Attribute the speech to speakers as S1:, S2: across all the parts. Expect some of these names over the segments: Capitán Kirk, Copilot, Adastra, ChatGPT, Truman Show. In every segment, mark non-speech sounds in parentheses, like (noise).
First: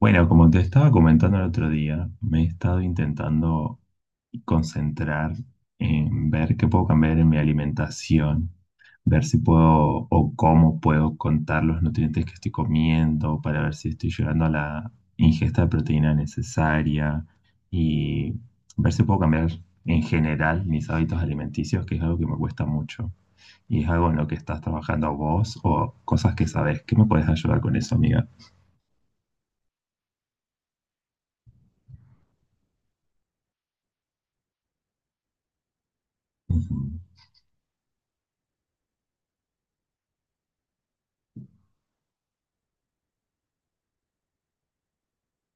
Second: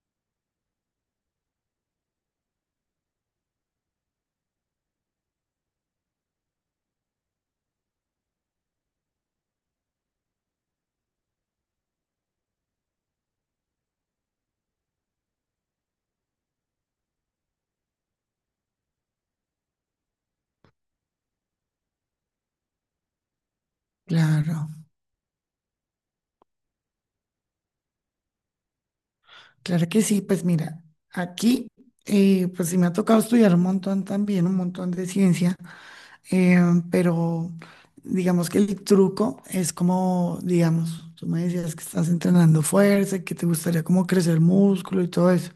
S1: Bueno, como te estaba comentando el otro día, me he estado intentando concentrar en ver qué puedo cambiar en mi alimentación, ver si puedo o cómo puedo contar los nutrientes que estoy comiendo para ver si estoy llegando a la ingesta de proteína necesaria y ver si puedo cambiar en general mis hábitos alimenticios, que es algo que me cuesta mucho. Y es algo en lo que
S2: Claro,
S1: estás trabajando vos o cosas que sabes. ¿Qué me puedes ayudar con eso, amiga?
S2: claro que sí. Pues mira, aquí, pues sí me ha tocado estudiar un montón también, un montón de ciencia, eh,
S1: Ujú.
S2: pero digamos que el truco es como, digamos, tú me decías que estás entrenando fuerza, y que te gustaría como crecer músculo y todo eso.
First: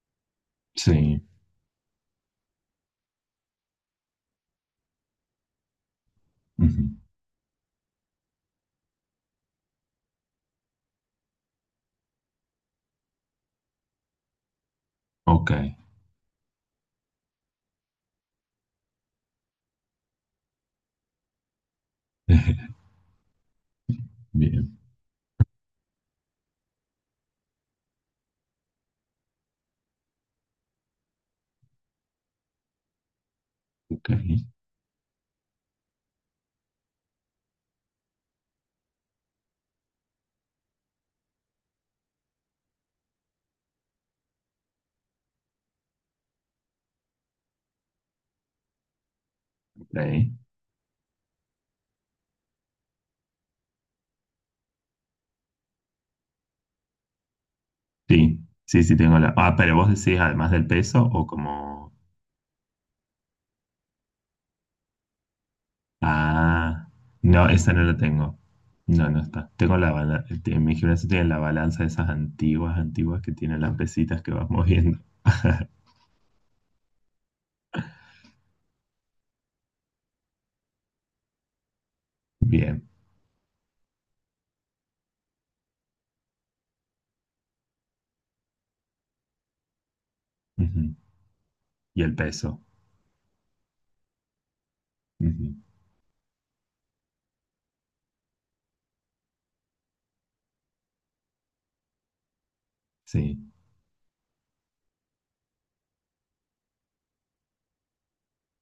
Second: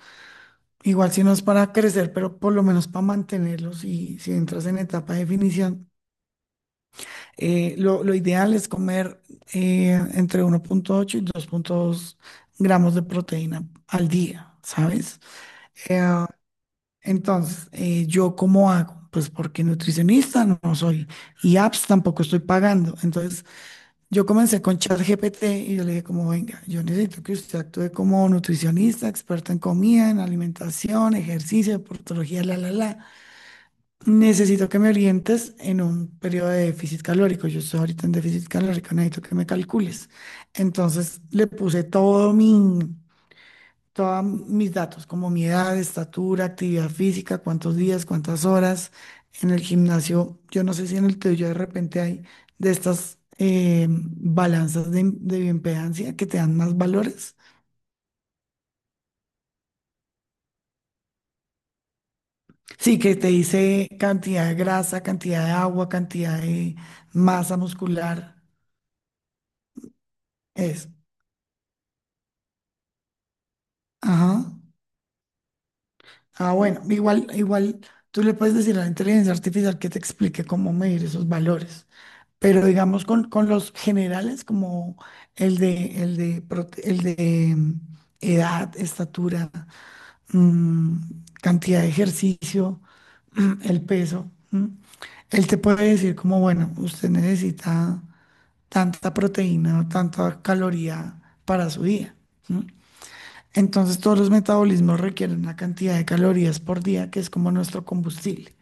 S2: Igual
S1: Sí.
S2: si no es para crecer, pero por lo menos para mantenerlos y si entras en etapa de definición,
S1: Ujú.
S2: lo ideal es comer entre 1,8 y 2,2 gramos de proteína al día, ¿sabes?
S1: Ok.
S2: Eh, entonces, ¿yo cómo hago? Pues porque nutricionista no, no soy y apps tampoco estoy
S1: (laughs)
S2: pagando. Entonces, yo comencé
S1: Bien,
S2: con ChatGPT y yo le dije como, venga, yo necesito que usted actúe como nutricionista, experta en comida, en alimentación, ejercicio, deportología, la, la, la.
S1: ok.
S2: Necesito que me orientes en un periodo de déficit calórico. Yo estoy ahorita en déficit calórico, necesito que me calcules. Entonces, le puse todos mis datos, como mi edad, estatura, actividad física, cuántos días, cuántas horas en el
S1: Ok.
S2: gimnasio. Yo no sé si en el tuyo de repente hay de estas balanzas de bioimpedancia que te dan más valores.
S1: Sí, sí, sí tengo la. Ah, pero vos decís, ¿además del peso o como...
S2: Sí, que te dice cantidad de grasa, cantidad de agua, cantidad de
S1: Ah, no,
S2: masa
S1: esa no la
S2: muscular.
S1: tengo. No, no está. Tengo la balanza. En mi
S2: Es
S1: gimnasio tiene la balanza de esas antiguas, antiguas que tienen las pesitas que
S2: Ajá.
S1: vas moviendo. (laughs)
S2: Ah, bueno, igual, igual tú le puedes decir a la inteligencia artificial que te explique cómo medir esos valores, pero
S1: Bien.
S2: digamos con los generales como el de edad, estatura,
S1: Ujú.
S2: mm, cantidad de
S1: Y el peso.
S2: ejercicio, el peso, él
S1: Ujú.
S2: te puede decir como, bueno, usted necesita tanta proteína o tanta caloría para su día. ¿No?
S1: Sí.
S2: Entonces todos los metabolismos requieren una cantidad de calorías por día que es como nuestro combustible.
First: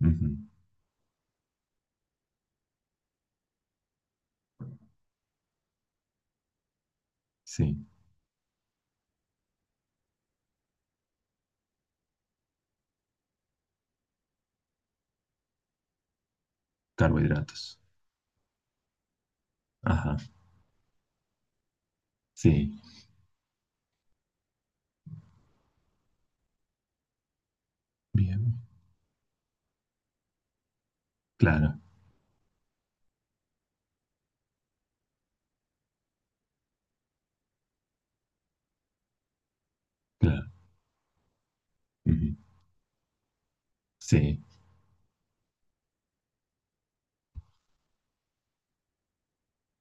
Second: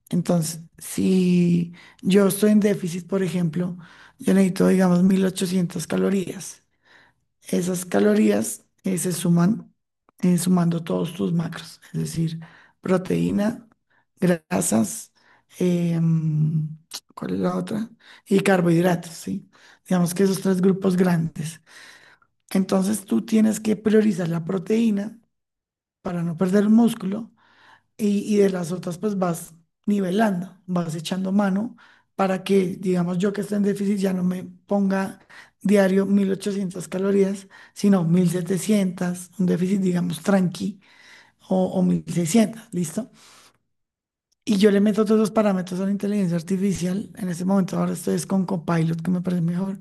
S1: Ujú.
S2: Entonces, si yo estoy en déficit, por ejemplo, yo necesito, digamos, 1800 calorías.
S1: Sí.
S2: Esas calorías se suman sumando todos tus macros, es decir, proteína, grasas, em, ¿cuál es la
S1: Carbohidratos.
S2: otra? Y carbohidratos, ¿sí? Digamos
S1: Ajá.
S2: que esos tres grupos grandes.
S1: Sí.
S2: Entonces tú tienes que priorizar la proteína para no perder músculo y de
S1: Bien.
S2: las otras pues vas nivelando, vas echando mano
S1: Claro.
S2: para que, digamos, yo que estoy en déficit ya no me ponga diario 1800 calorías, sino 1700, un déficit, digamos,
S1: Claro.
S2: tranqui o
S1: Ujú.
S2: 1600, ¿listo?
S1: Sí.
S2: Y yo le meto todos los parámetros a la inteligencia artificial. En este momento ahora estoy es con Copilot, que me parece mejor,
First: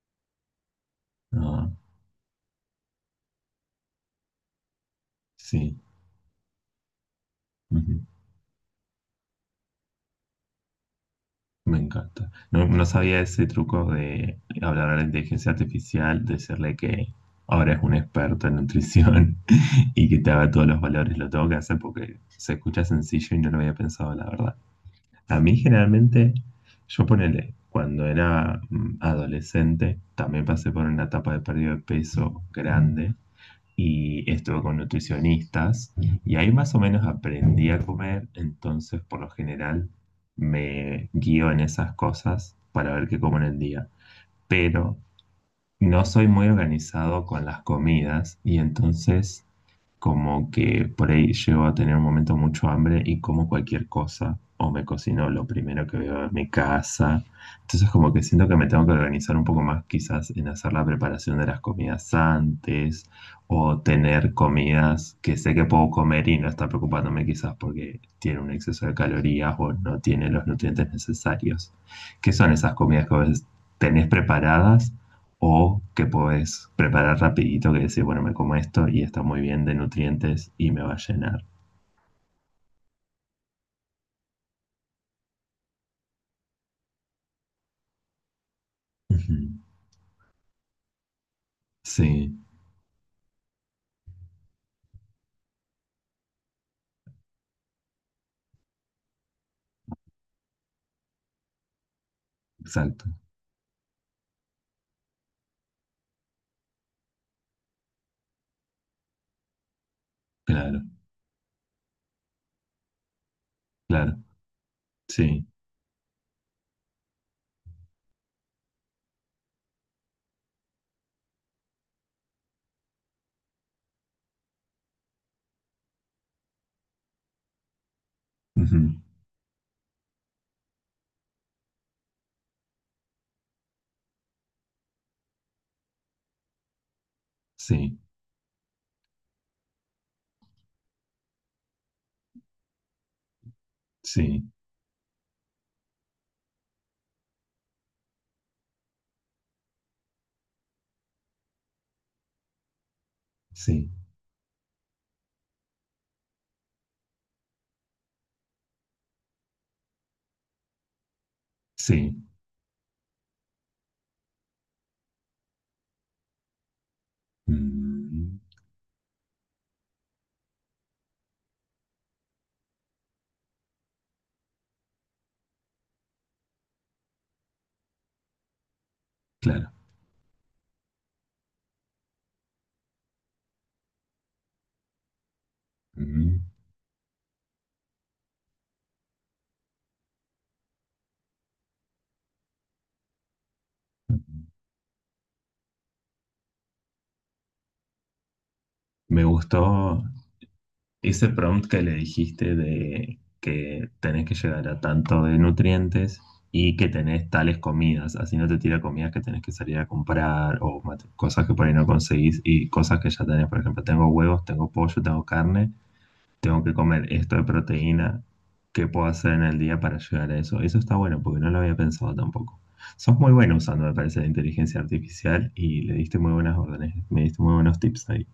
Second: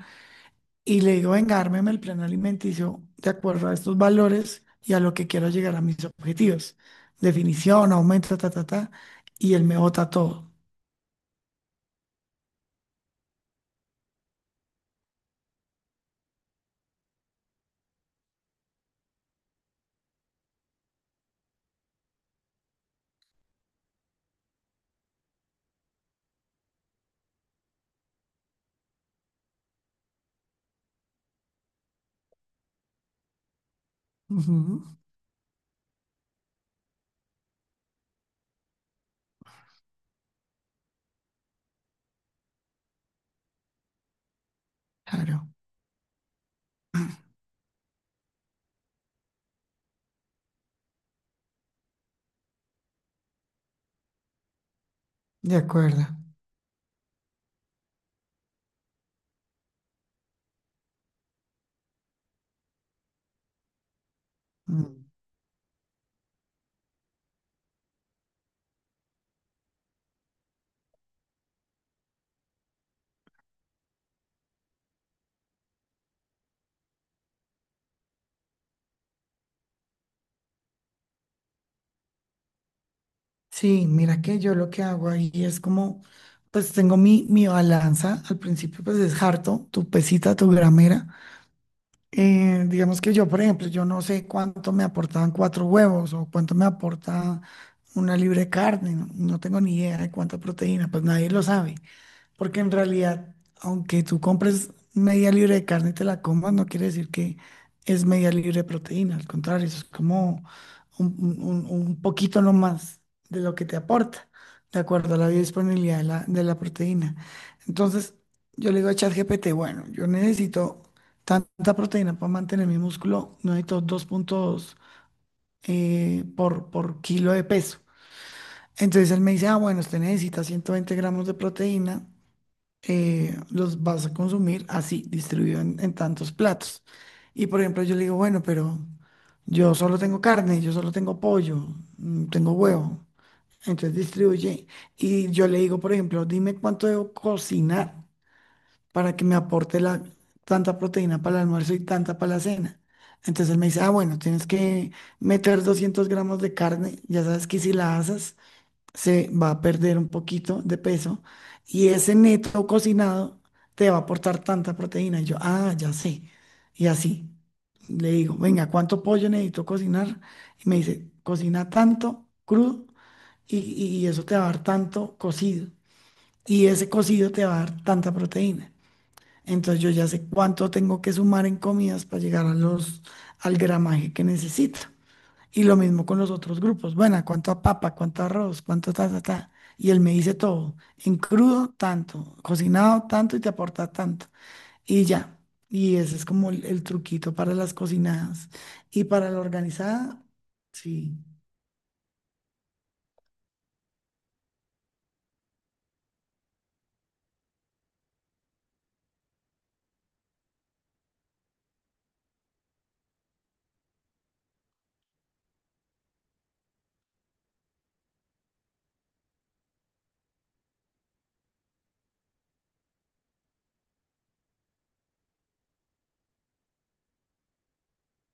S2: y le digo, venga,
S1: Ah,
S2: ármeme el plan alimenticio de acuerdo a estos valores y a lo que quiero llegar
S1: sí.
S2: a mis objetivos. Definición,
S1: Ujú.
S2: aumento, ta, ta, ta. Y él me bota todo.
S1: Me encanta. No, no sabía ese truco de hablar a la inteligencia artificial, decirle que ahora es un experto en nutrición (laughs) y que te haga todos los valores. Lo tengo que hacer porque se escucha sencillo y no lo había pensado, la verdad. A mí generalmente, yo ponele, cuando era adolescente, también pasé por una etapa de pérdida de peso grande y estuve con
S2: Ujú.
S1: nutricionistas y ahí más o menos aprendí a comer, entonces por lo general me guío en esas cosas para ver qué como en el día. Pero
S2: Claro,
S1: no soy muy organizado con las comidas y entonces como que por ahí llego a tener un momento mucho hambre y como cualquier cosa o me cocino lo
S2: de
S1: primero que
S2: acuerdo.
S1: veo en mi casa. Entonces como que siento que me tengo que organizar un poco más quizás en hacer la preparación de las comidas antes o tener
S2: Mm.
S1: comidas que sé que puedo comer y no estar preocupándome quizás porque tiene un exceso de calorías o no tiene los nutrientes necesarios. ¿Qué son esas comidas que a veces tenés preparadas? O que podés preparar rapidito que decís, bueno, me como esto y está muy bien de nutrientes y me va a llenar.
S2: Sí, mira que yo lo que hago ahí es como, pues tengo mi balanza. Al principio, pues es
S1: Ujú.
S2: harto, tu pesita, tu gramera.
S1: Sí,
S2: Digamos que yo, por ejemplo, yo no sé cuánto me aportaban cuatro huevos o cuánto me aporta una libre carne, no, no tengo ni idea de cuánta proteína, pues nadie lo sabe. Porque en
S1: exacto.
S2: realidad, aunque tú compres media libra de carne y te la comas, no quiere decir que es media libra de proteína. Al contrario, eso es como
S1: Claro,
S2: un poquito nomás de lo que te
S1: claro.
S2: aporta, de acuerdo a la
S1: Sí.
S2: biodisponibilidad de la proteína. Entonces, yo le digo a ChatGPT, bueno, yo necesito tanta proteína para mantener mi músculo, no necesito dos puntos por kilo de peso.
S1: Ujú.
S2: Entonces él me dice, ah, bueno, usted necesita 120 gramos de proteína los vas a consumir así, distribuido en tantos platos. Y por ejemplo, yo
S1: Sí,
S2: le digo, bueno, pero yo solo tengo carne, yo solo tengo pollo, tengo huevo. Entonces
S1: sí,
S2: distribuye. Y yo le digo, por ejemplo, dime cuánto debo cocinar para que me aporte tanta proteína para el almuerzo y tanta para la cena. Entonces él me dice, ah,
S1: sí,
S2: bueno, tienes que meter 200 gramos de carne, ya sabes que si la asas se va a perder un poquito de peso y
S1: sí.
S2: ese neto cocinado te va a aportar tanta proteína. Y yo, ah, ya sé. Y así le digo,
S1: Mm,
S2: venga, ¿cuánto pollo necesito cocinar? Y me dice, cocina tanto crudo y eso te va a dar tanto cocido. Y ese cocido te va a dar tanta proteína.
S1: claro.
S2: Entonces yo ya sé cuánto tengo que sumar en comidas para llegar a al gramaje que necesito. Y lo mismo con los
S1: Mm.
S2: otros grupos. Bueno, ¿cuánto a papa? ¿Cuánto arroz? ¿Cuánto ta, ta, ta? Y él me dice todo. En crudo, tanto. Cocinado, tanto y te aporta tanto. Y ya. Y ese es como el truquito para las cocinadas. Y
S1: Me
S2: para la
S1: gustó
S2: organizada, sí.
S1: ese prompt que le dijiste de que tenés que llegar a tanto de nutrientes y que tenés tales comidas, así no te tira comidas que tenés que salir a comprar o cosas que por ahí no conseguís y cosas que ya tenés, por ejemplo, tengo huevos, tengo pollo, tengo carne, tengo que comer esto de proteína, ¿qué puedo hacer en el día para llegar a eso? Eso está bueno porque no lo había pensado tampoco. Sos muy bueno usando, me parece, la inteligencia artificial y le diste muy buenas órdenes, me diste muy buenos tips ahí.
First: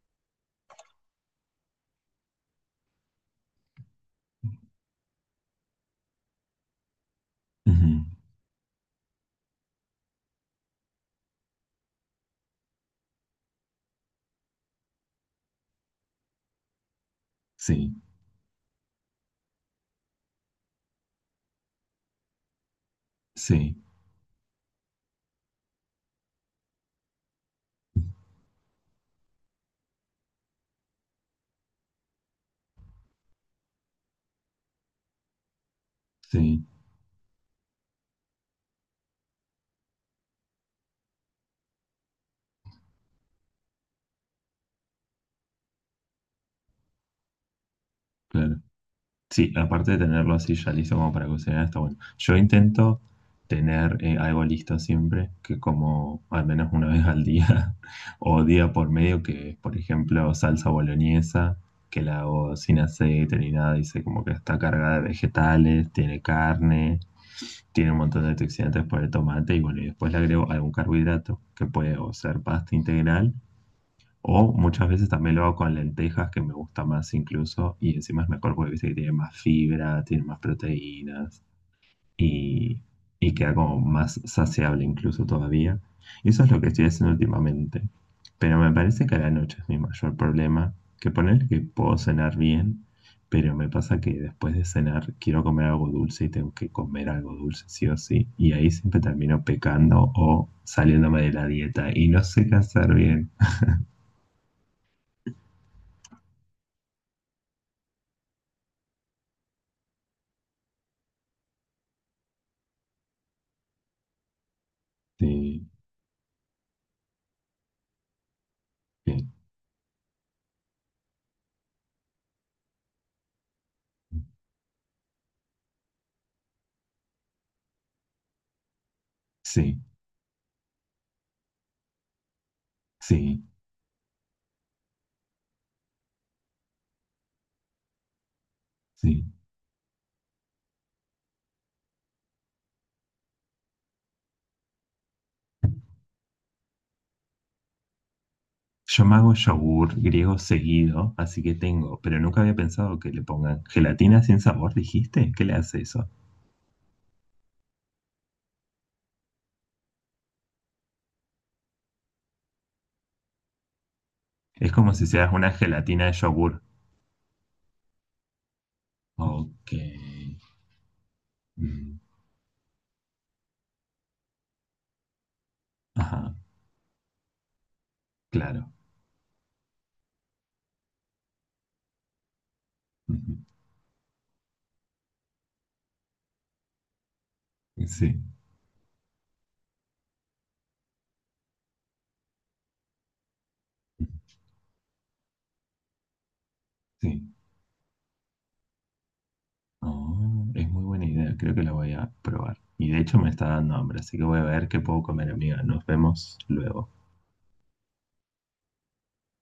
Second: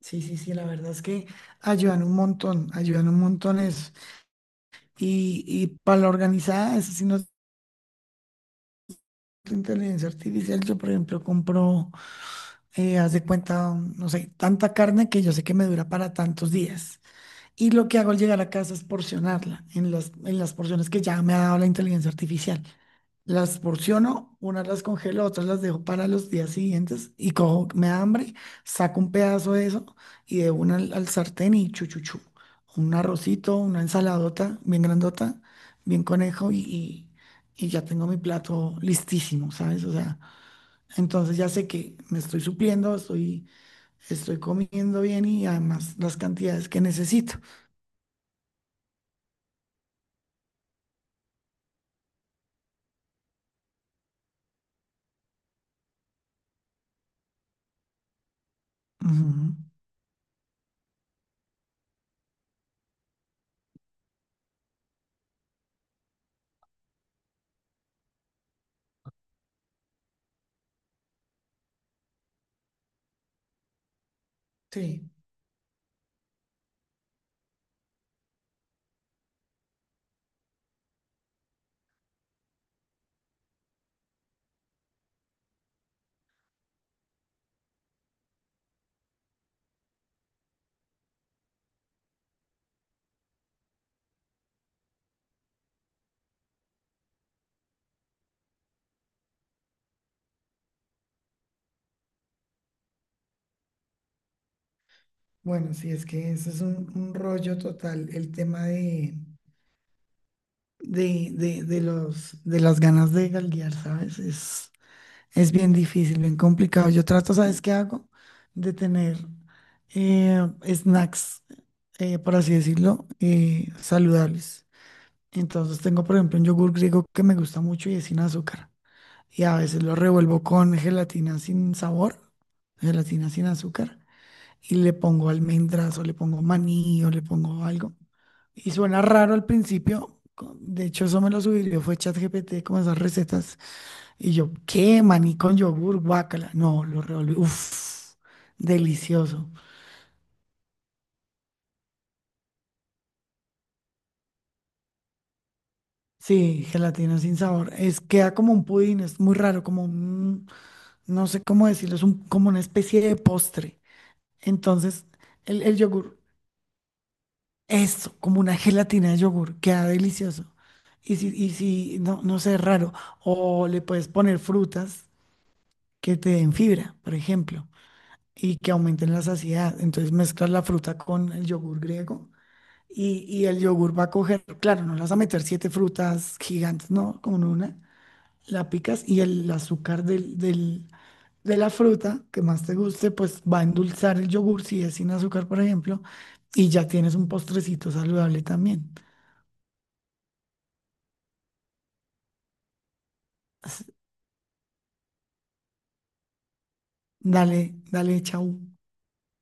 S2: Sí, sí, sí. La verdad es que ayudan un montón. Ayudan un montón eso. Y para la organizada, eso sí no es
S1: Ujú.
S2: inteligencia artificial. Yo, por ejemplo, compro, haz de cuenta, no sé, tanta carne que yo sé que me dura para tantos días. Y lo
S1: Sí,
S2: que hago al llegar a casa es porcionarla en las porciones que ya me ha dado la inteligencia artificial. Las
S1: sí,
S2: porciono, unas las congelo, otras las dejo para los días siguientes y cojo, me da hambre, saco un pedazo de eso y de una al sartén y chuchuchu. Un arrocito, una ensaladota bien grandota, bien conejo
S1: sí.
S2: y ya tengo mi plato listísimo, ¿sabes? O sea, entonces ya sé que me estoy supliendo, estoy comiendo bien y además las cantidades que necesito.
S1: Claro. Sí, aparte de tenerlo así ya listo como para cocinar, está bueno. Yo intento tener algo listo siempre, que como al menos una vez al día (laughs) o día por medio, que
S2: Ujú.
S1: es, por ejemplo, salsa boloñesa, que la hago sin aceite ni nada, dice como que está cargada de vegetales, tiene carne, tiene un montón de antioxidantes por el tomate y bueno, y después le agrego algún carbohidrato, que puede o ser pasta integral o muchas veces
S2: Sí,
S1: también lo hago con lentejas, que me gusta más incluso, y encima es mejor porque viste que tiene más fibra, tiene más proteínas y, y queda como más saciable incluso todavía. Y eso es lo que estoy haciendo últimamente. Pero me parece que a la noche es mi mayor problema, que poner que puedo cenar bien, pero me pasa que después de cenar quiero comer algo dulce y tengo que comer algo dulce sí o sí, y ahí siempre termino pecando o saliéndome de la dieta y no sé qué hacer bien.
S2: bueno, sí, es que eso es un rollo total, el tema de las ganas de galguear, ¿sabes? Es bien difícil, bien complicado. Yo trato, ¿sabes qué hago? De
S1: Sí.
S2: tener eh, snacks, por así decirlo, saludables. Entonces tengo, por ejemplo, un yogur griego que me gusta mucho y es sin azúcar. Y a
S1: Sí,
S2: veces lo revuelvo con gelatina sin sabor, gelatina
S1: sí,
S2: sin azúcar. Y le pongo almendras o le pongo maní o le pongo algo. Y suena
S1: sí.
S2: raro al principio. De hecho, eso me lo sugirió, fue ChatGPT con esas recetas. Y yo, ¿qué? Maní con yogur, guácala. No, lo revolví. Uf,
S1: Yo me hago
S2: delicioso.
S1: yogur griego seguido, así que tengo, pero nunca había pensado que le pongan gelatina sin sabor, ¿dijiste? ¿Qué le hace eso?
S2: Sí, gelatina sin sabor. Queda como un pudín, es muy raro, no sé cómo decirlo, como una especie de postre.
S1: Es como
S2: Entonces,
S1: si seas una
S2: el
S1: gelatina de
S2: yogur.
S1: yogur.
S2: Esto, como una gelatina de yogur,
S1: Ok.
S2: queda delicioso. Y si, y
S1: Mm,
S2: si no, no sé, raro. O le puedes poner frutas que te
S1: ajá,
S2: den fibra, por ejemplo, y que
S1: claro.
S2: aumenten la saciedad. Entonces mezclas la fruta con el yogur griego y,
S1: Ujú.
S2: y el yogur va a coger, claro, no le vas a meter siete frutas gigantes, no, con una,
S1: Sí,
S2: la picas y el azúcar de la fruta que más te guste, pues va a endulzar el yogur si es sin azúcar, por ejemplo, y ya tienes un
S1: sí.
S2: postrecito saludable también.
S1: Oh, es muy buena idea, creo que la voy a probar. Y de hecho me está dando hambre, así que voy a ver qué puedo comer, amiga. Nos vemos luego.
S2: Dale, dale, chau.